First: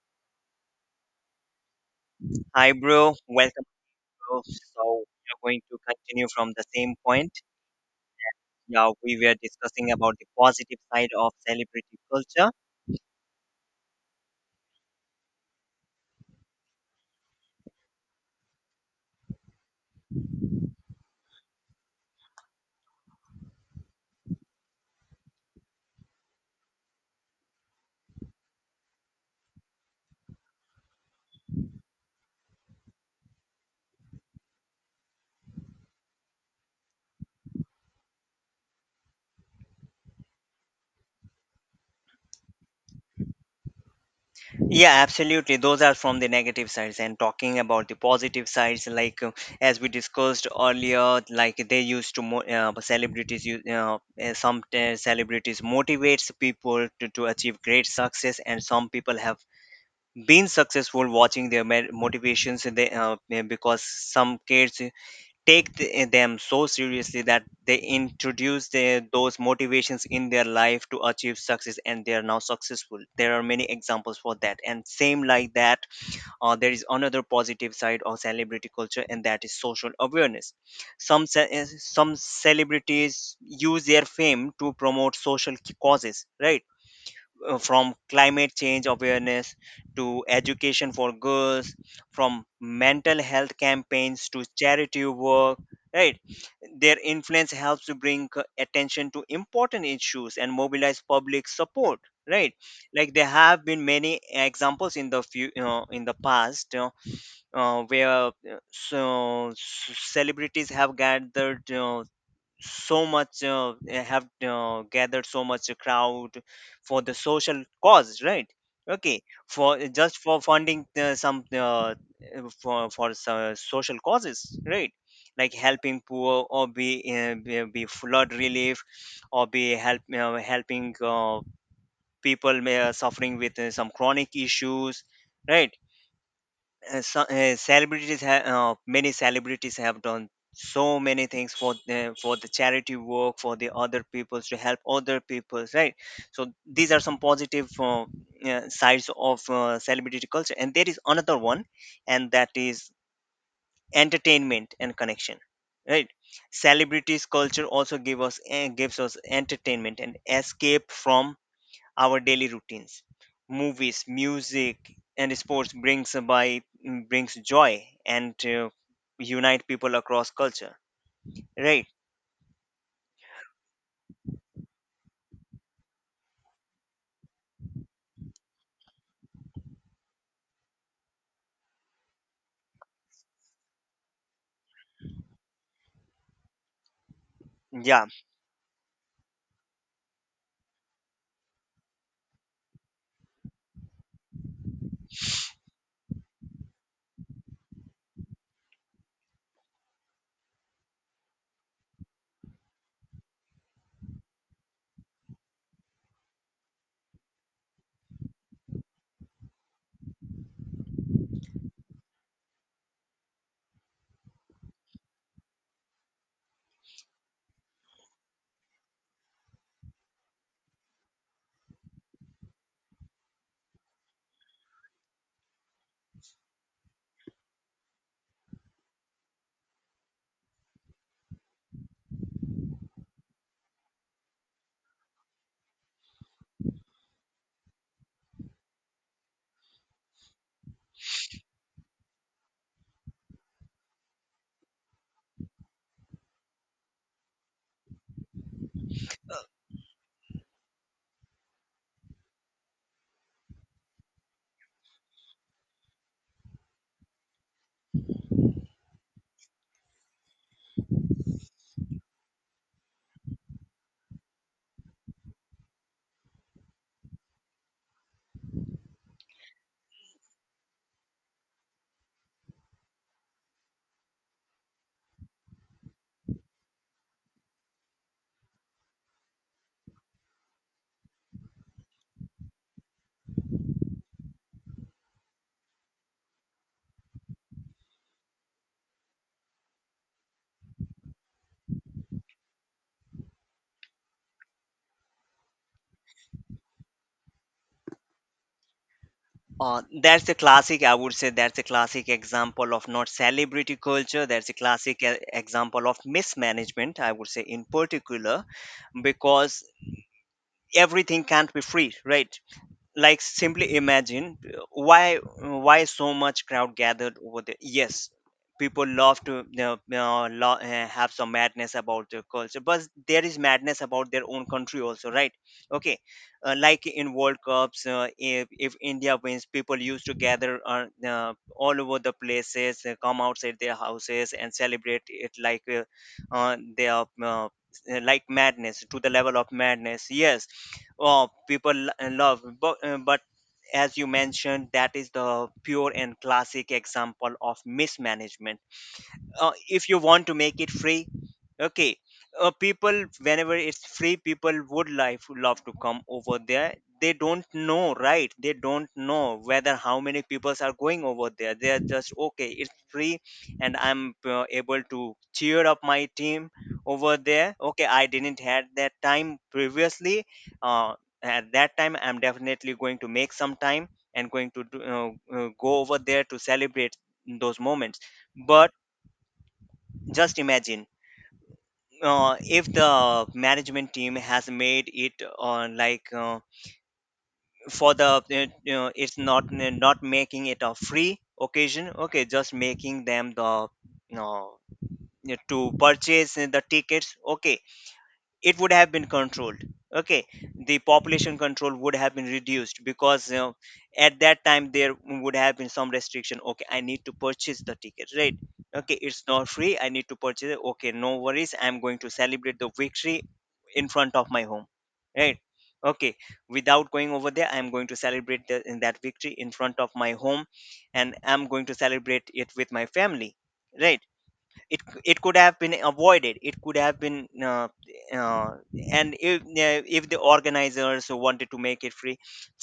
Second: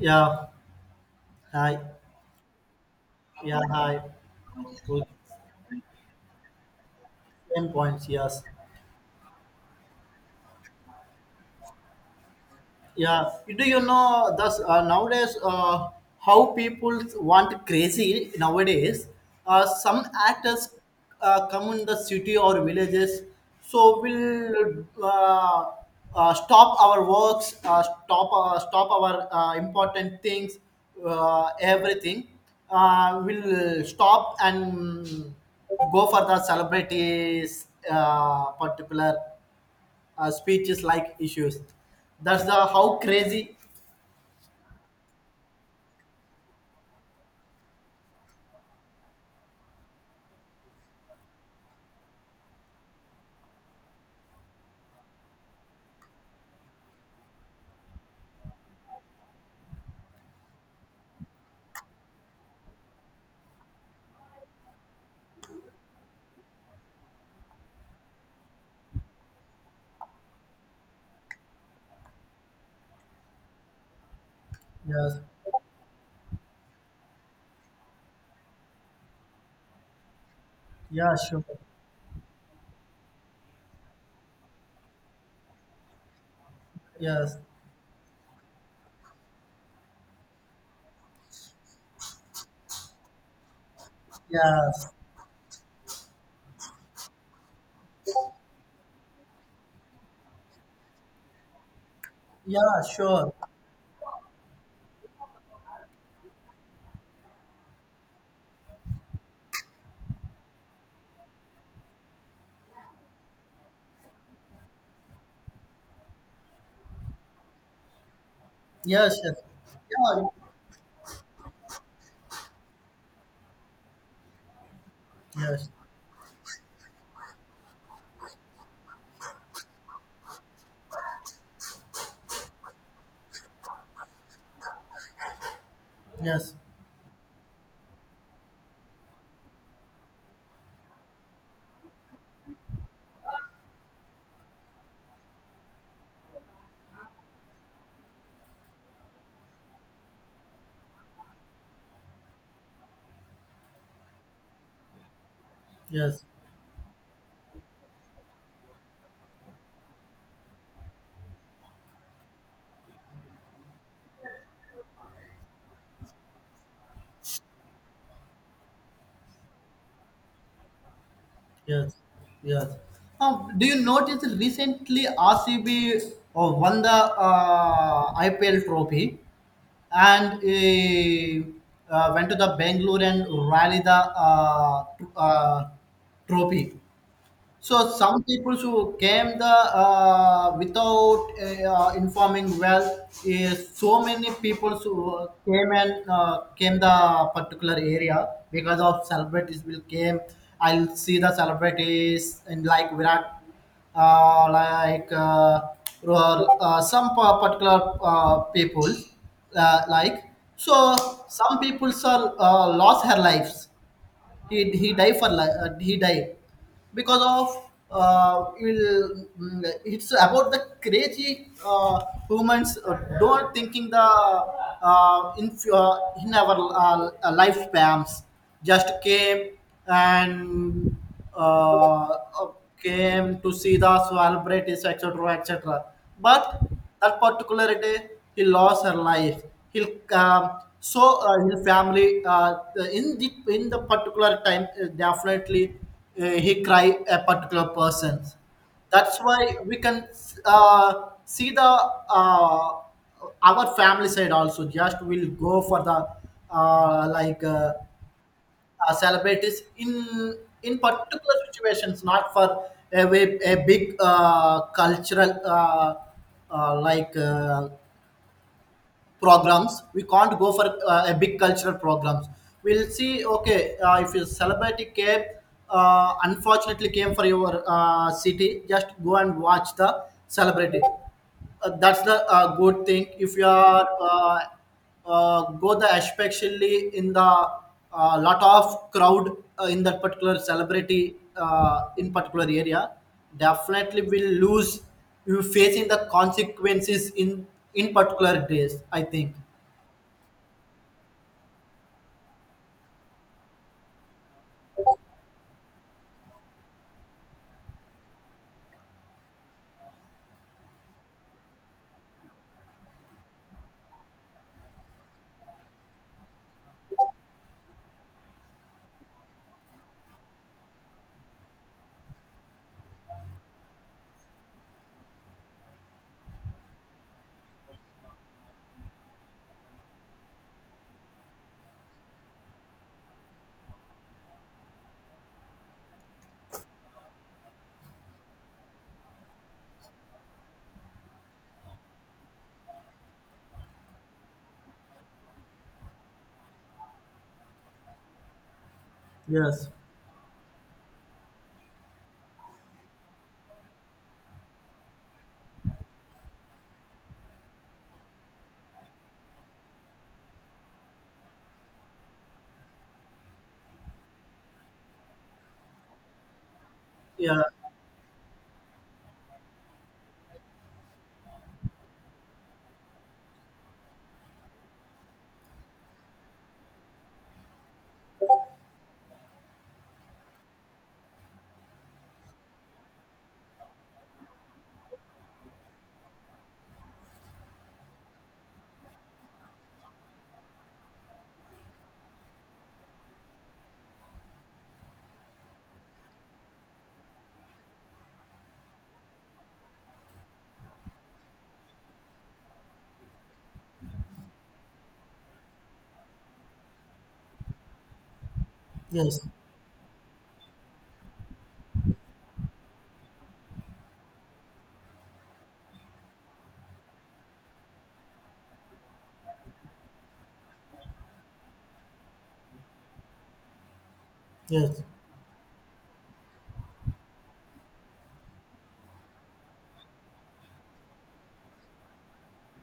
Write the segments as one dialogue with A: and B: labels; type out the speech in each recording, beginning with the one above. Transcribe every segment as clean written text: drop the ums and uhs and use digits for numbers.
A: Yeah, hi.
B: Hi, bro.
A: Yeah,
B: Welcome,
A: hi.
B: bro. So,
A: Good.
B: we are going to continue from the same point.
A: Ten points, yes.
B: Yeah, we were discussing about the positive side of celebrity culture.
A: Yeah, do you know thus nowadays how people want crazy nowadays, some actors come in the city or villages, so will stop our works, stop stop our important things, everything will stop and go for the celebrities particular speeches like issues. That's the how crazy.
B: Yeah, absolutely. Those are from the negative sides. And talking about the positive sides, like as we discussed earlier, like they used to celebrities, use, some celebrities motivates people to achieve great success, and some people have been successful watching their motivations. They Because some kids take them so seriously that they introduce their, those motivations in their life to achieve success, and they are now successful. There are many examples for that, and
A: Yes.
B: same like that. There is another positive side of celebrity culture, and that is social awareness.
A: Yeah. Sure.
B: Some celebrities use their fame to promote social causes, right?
A: Yes.
B: From climate change awareness to education for girls, from mental health campaigns to
A: Yes.
B: charity work, right? Their influence helps to bring attention to important issues and mobilize public support, right?
A: Yeah.
B: Like there
A: Sure.
B: have been many examples in the few, in the past, where so celebrities have gathered so much eh, have gathered so much crowd for the social cause, right?
A: Yes.
B: Okay,
A: Yes.
B: for just
A: Yeah.
B: for funding some for social causes, right? Like
A: Yes.
B: helping poor, or be be flood relief, or be help helping people may, are suffering with some chronic issues, right?
A: Yes.
B: So, celebrities have many celebrities have done so many things for the charity work for the other peoples to help other peoples, right? So these are some positive sides of celebrity culture, and there is another one, and that is entertainment and connection, right?
A: Yes.
B: Celebrities culture also give us gives us entertainment and escape from our daily routines. Movies, music, and sports brings by brings joy and unite people across culture. Right?
A: Yes. Yes. Do you notice that recently RCB won the IPL trophy and went to the Bangalore and rally the trophy? So
B: Yeah.
A: some people who came the without informing well is so many people who came and came the particular area because of celebrities will came. I'll see the celebrities and like Virat, like or, some particular people like, so some people are lost her lives. He died for he died because of it's about the crazy humans don't thinking the uh, in uh, in our life spams, just came and uh, uh, came to see the celebrities etc etc, but that particular day he lost her life. He'll So his family in the particular time definitely, he cry a particular person. That's why we can uh, see the uh, our family side also just will go for the uh, like uh, celebrities in particular situations, not for a, a big cultural uh, like uh, programs. We can't go for a big cultural programs. We'll see. Okay, if you celebrity came, unfortunately came for your city, just go and watch the celebrity. That's the good thing. If you are go the, especially in the lot of crowd in that particular celebrity in particular area, definitely will lose, you facing the consequences in particular days, I think.
B: That's the classic. I would say that's a classic example of not celebrity culture. That's a classic example of mismanagement, I would say, in particular, because everything can't be free, right? Like simply imagine, why so much crowd gathered over there. Yes, people love to, have some madness about their culture, but there is madness about their own country also, right? Okay. Like in World Cups, if India wins, people used to gather all over the places, come outside their houses and celebrate it, like they are like madness to the level of madness. Yes. Oh, people love. But as you mentioned, that is the pure and classic example of mismanagement.
A: Yes.
B: If you want to make it free, okay, people whenever it's free, people would life love to come over there. They don't know, right? They don't know whether how many people are going over there. They are just okay, it's free. And I'm able to cheer up my team over
A: Yeah.
B: there. Okay, I didn't had that time previously. uh, at that time, I'm definitely going to make some time and going to do, go over there to celebrate those moments. But just imagine, if the management team has made it like for the, it's not making it a free occasion. Okay, just making them the, you know, to purchase the tickets. Okay, it would have been controlled. Okay, the population control would have been reduced because, at that time there would have been some restriction. Okay, I need to purchase the ticket, right? Okay, it's
A: Yes.
B: not free, I need to purchase it. Okay, no worries, I'm going to celebrate the victory in front of my home, right? Okay, without going over there, I'm going to celebrate the, in that victory, in front of my home, and I'm going to celebrate it with my family, right? it
A: Yes.
B: c- it could have been avoided, it could have been uh, uh, and if the organizers wanted to make it free,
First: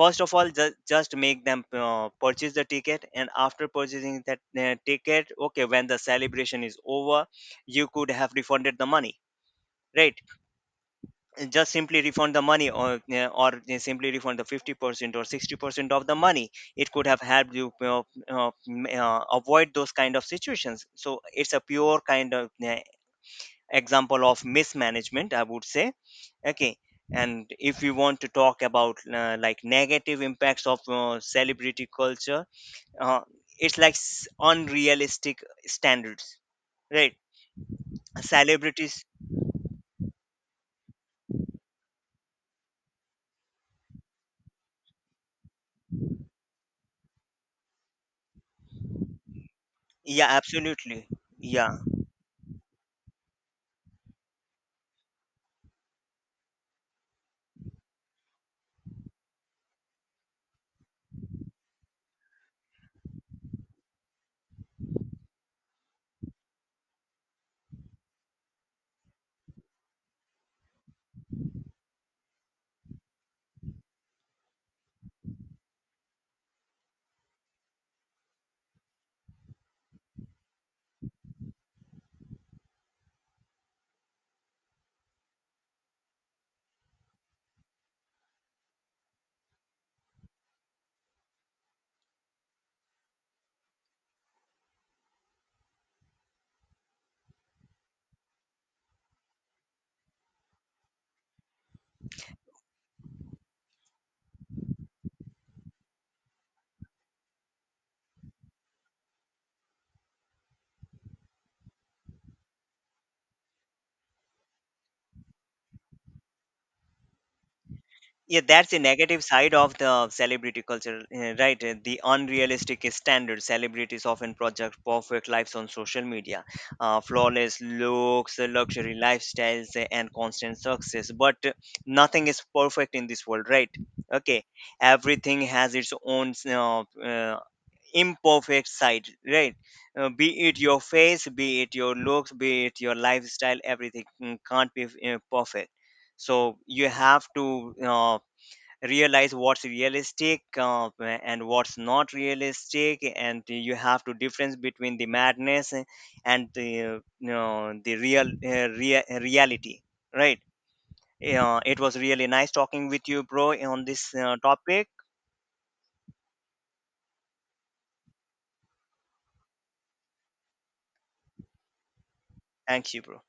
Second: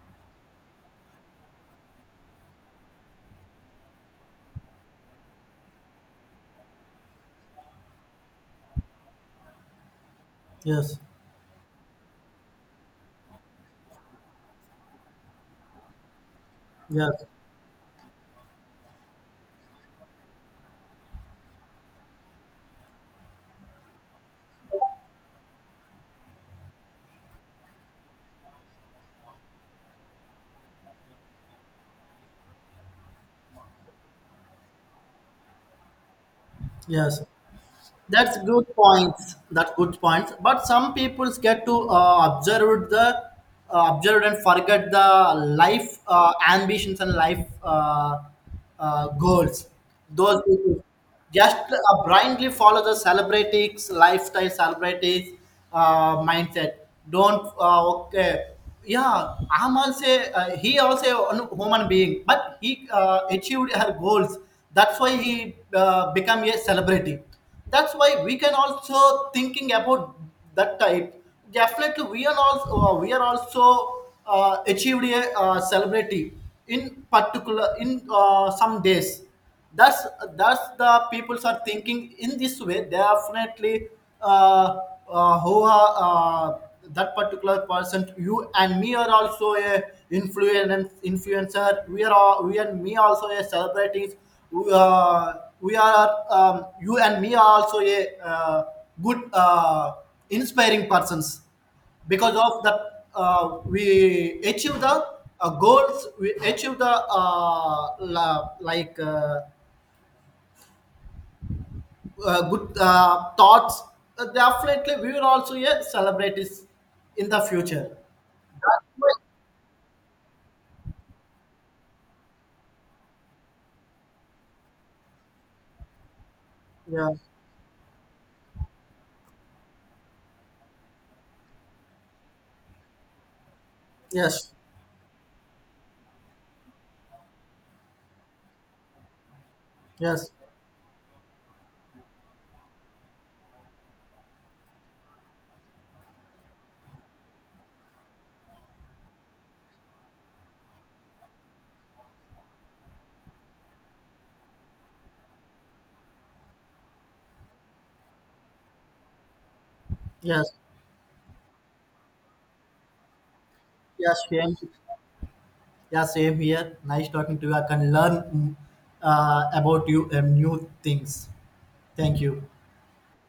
B: first of all just make them purchase the ticket, and after purchasing that ticket, okay, when the celebration is over, you could have refunded the money, right?
A: Yes.
B: And just simply refund the money, or they simply refund the 50% or 60% of the money. It could have
A: Yes.
B: helped you avoid those kind of situations. So it's a pure kind of uh, example of mismanagement, I would say. Okay, and if we want to talk about like negative impacts of celebrity culture, uh, it's like unrealistic standards, right?
A: Yes. That's good
B: Celebrities,
A: points. That's good points. But some people get to observe the, observe and forget the life ambitions and life goals.
B: yeah,
A: Those people
B: absolutely.
A: just
B: Yeah,
A: blindly follow the celebrities lifestyle, celebrities mindset. Don't okay. Yeah, I'm also he also a human being, but he achieved her goals. That's why he became a celebrity. That's why we can also thinking about that type. Definitely we are also achieved a celebrity in particular in some days. that's that's the peoples are thinking in this way. They are definitely uh, who are that particular person. You and me are also a influencer we are all, we and me also a celebrities. We, we are you and me are also a good inspiring persons. Because of that we achieve the goals. We achieve the good thoughts. Definitely we will also, yeah, celebrate this in the future.
B: yeah, that's the negative side of the celebrity culture. Right. The unrealistic standards, celebrities often project perfect lives on social media,
A: Yeah.
B: flawless looks, luxury lifestyles, and constant success. But nothing is perfect in this world, right? Okay,
A: Yes.
B: everything has its own imperfect side, right? Be
A: Yes.
B: it your face, be it your looks, be it your lifestyle, everything can't be perfect. So you have to realize what's realistic and what's not realistic, and you have to difference between the madness and the you know the real reality, right?
A: Yes.
B: It was really nice talking with you, bro, on this
A: Yes. Same.
B: topic.
A: Yeah. Same here. Nice talking to you. I can learn about you and new things. Thank you.
B: Thank you, bro.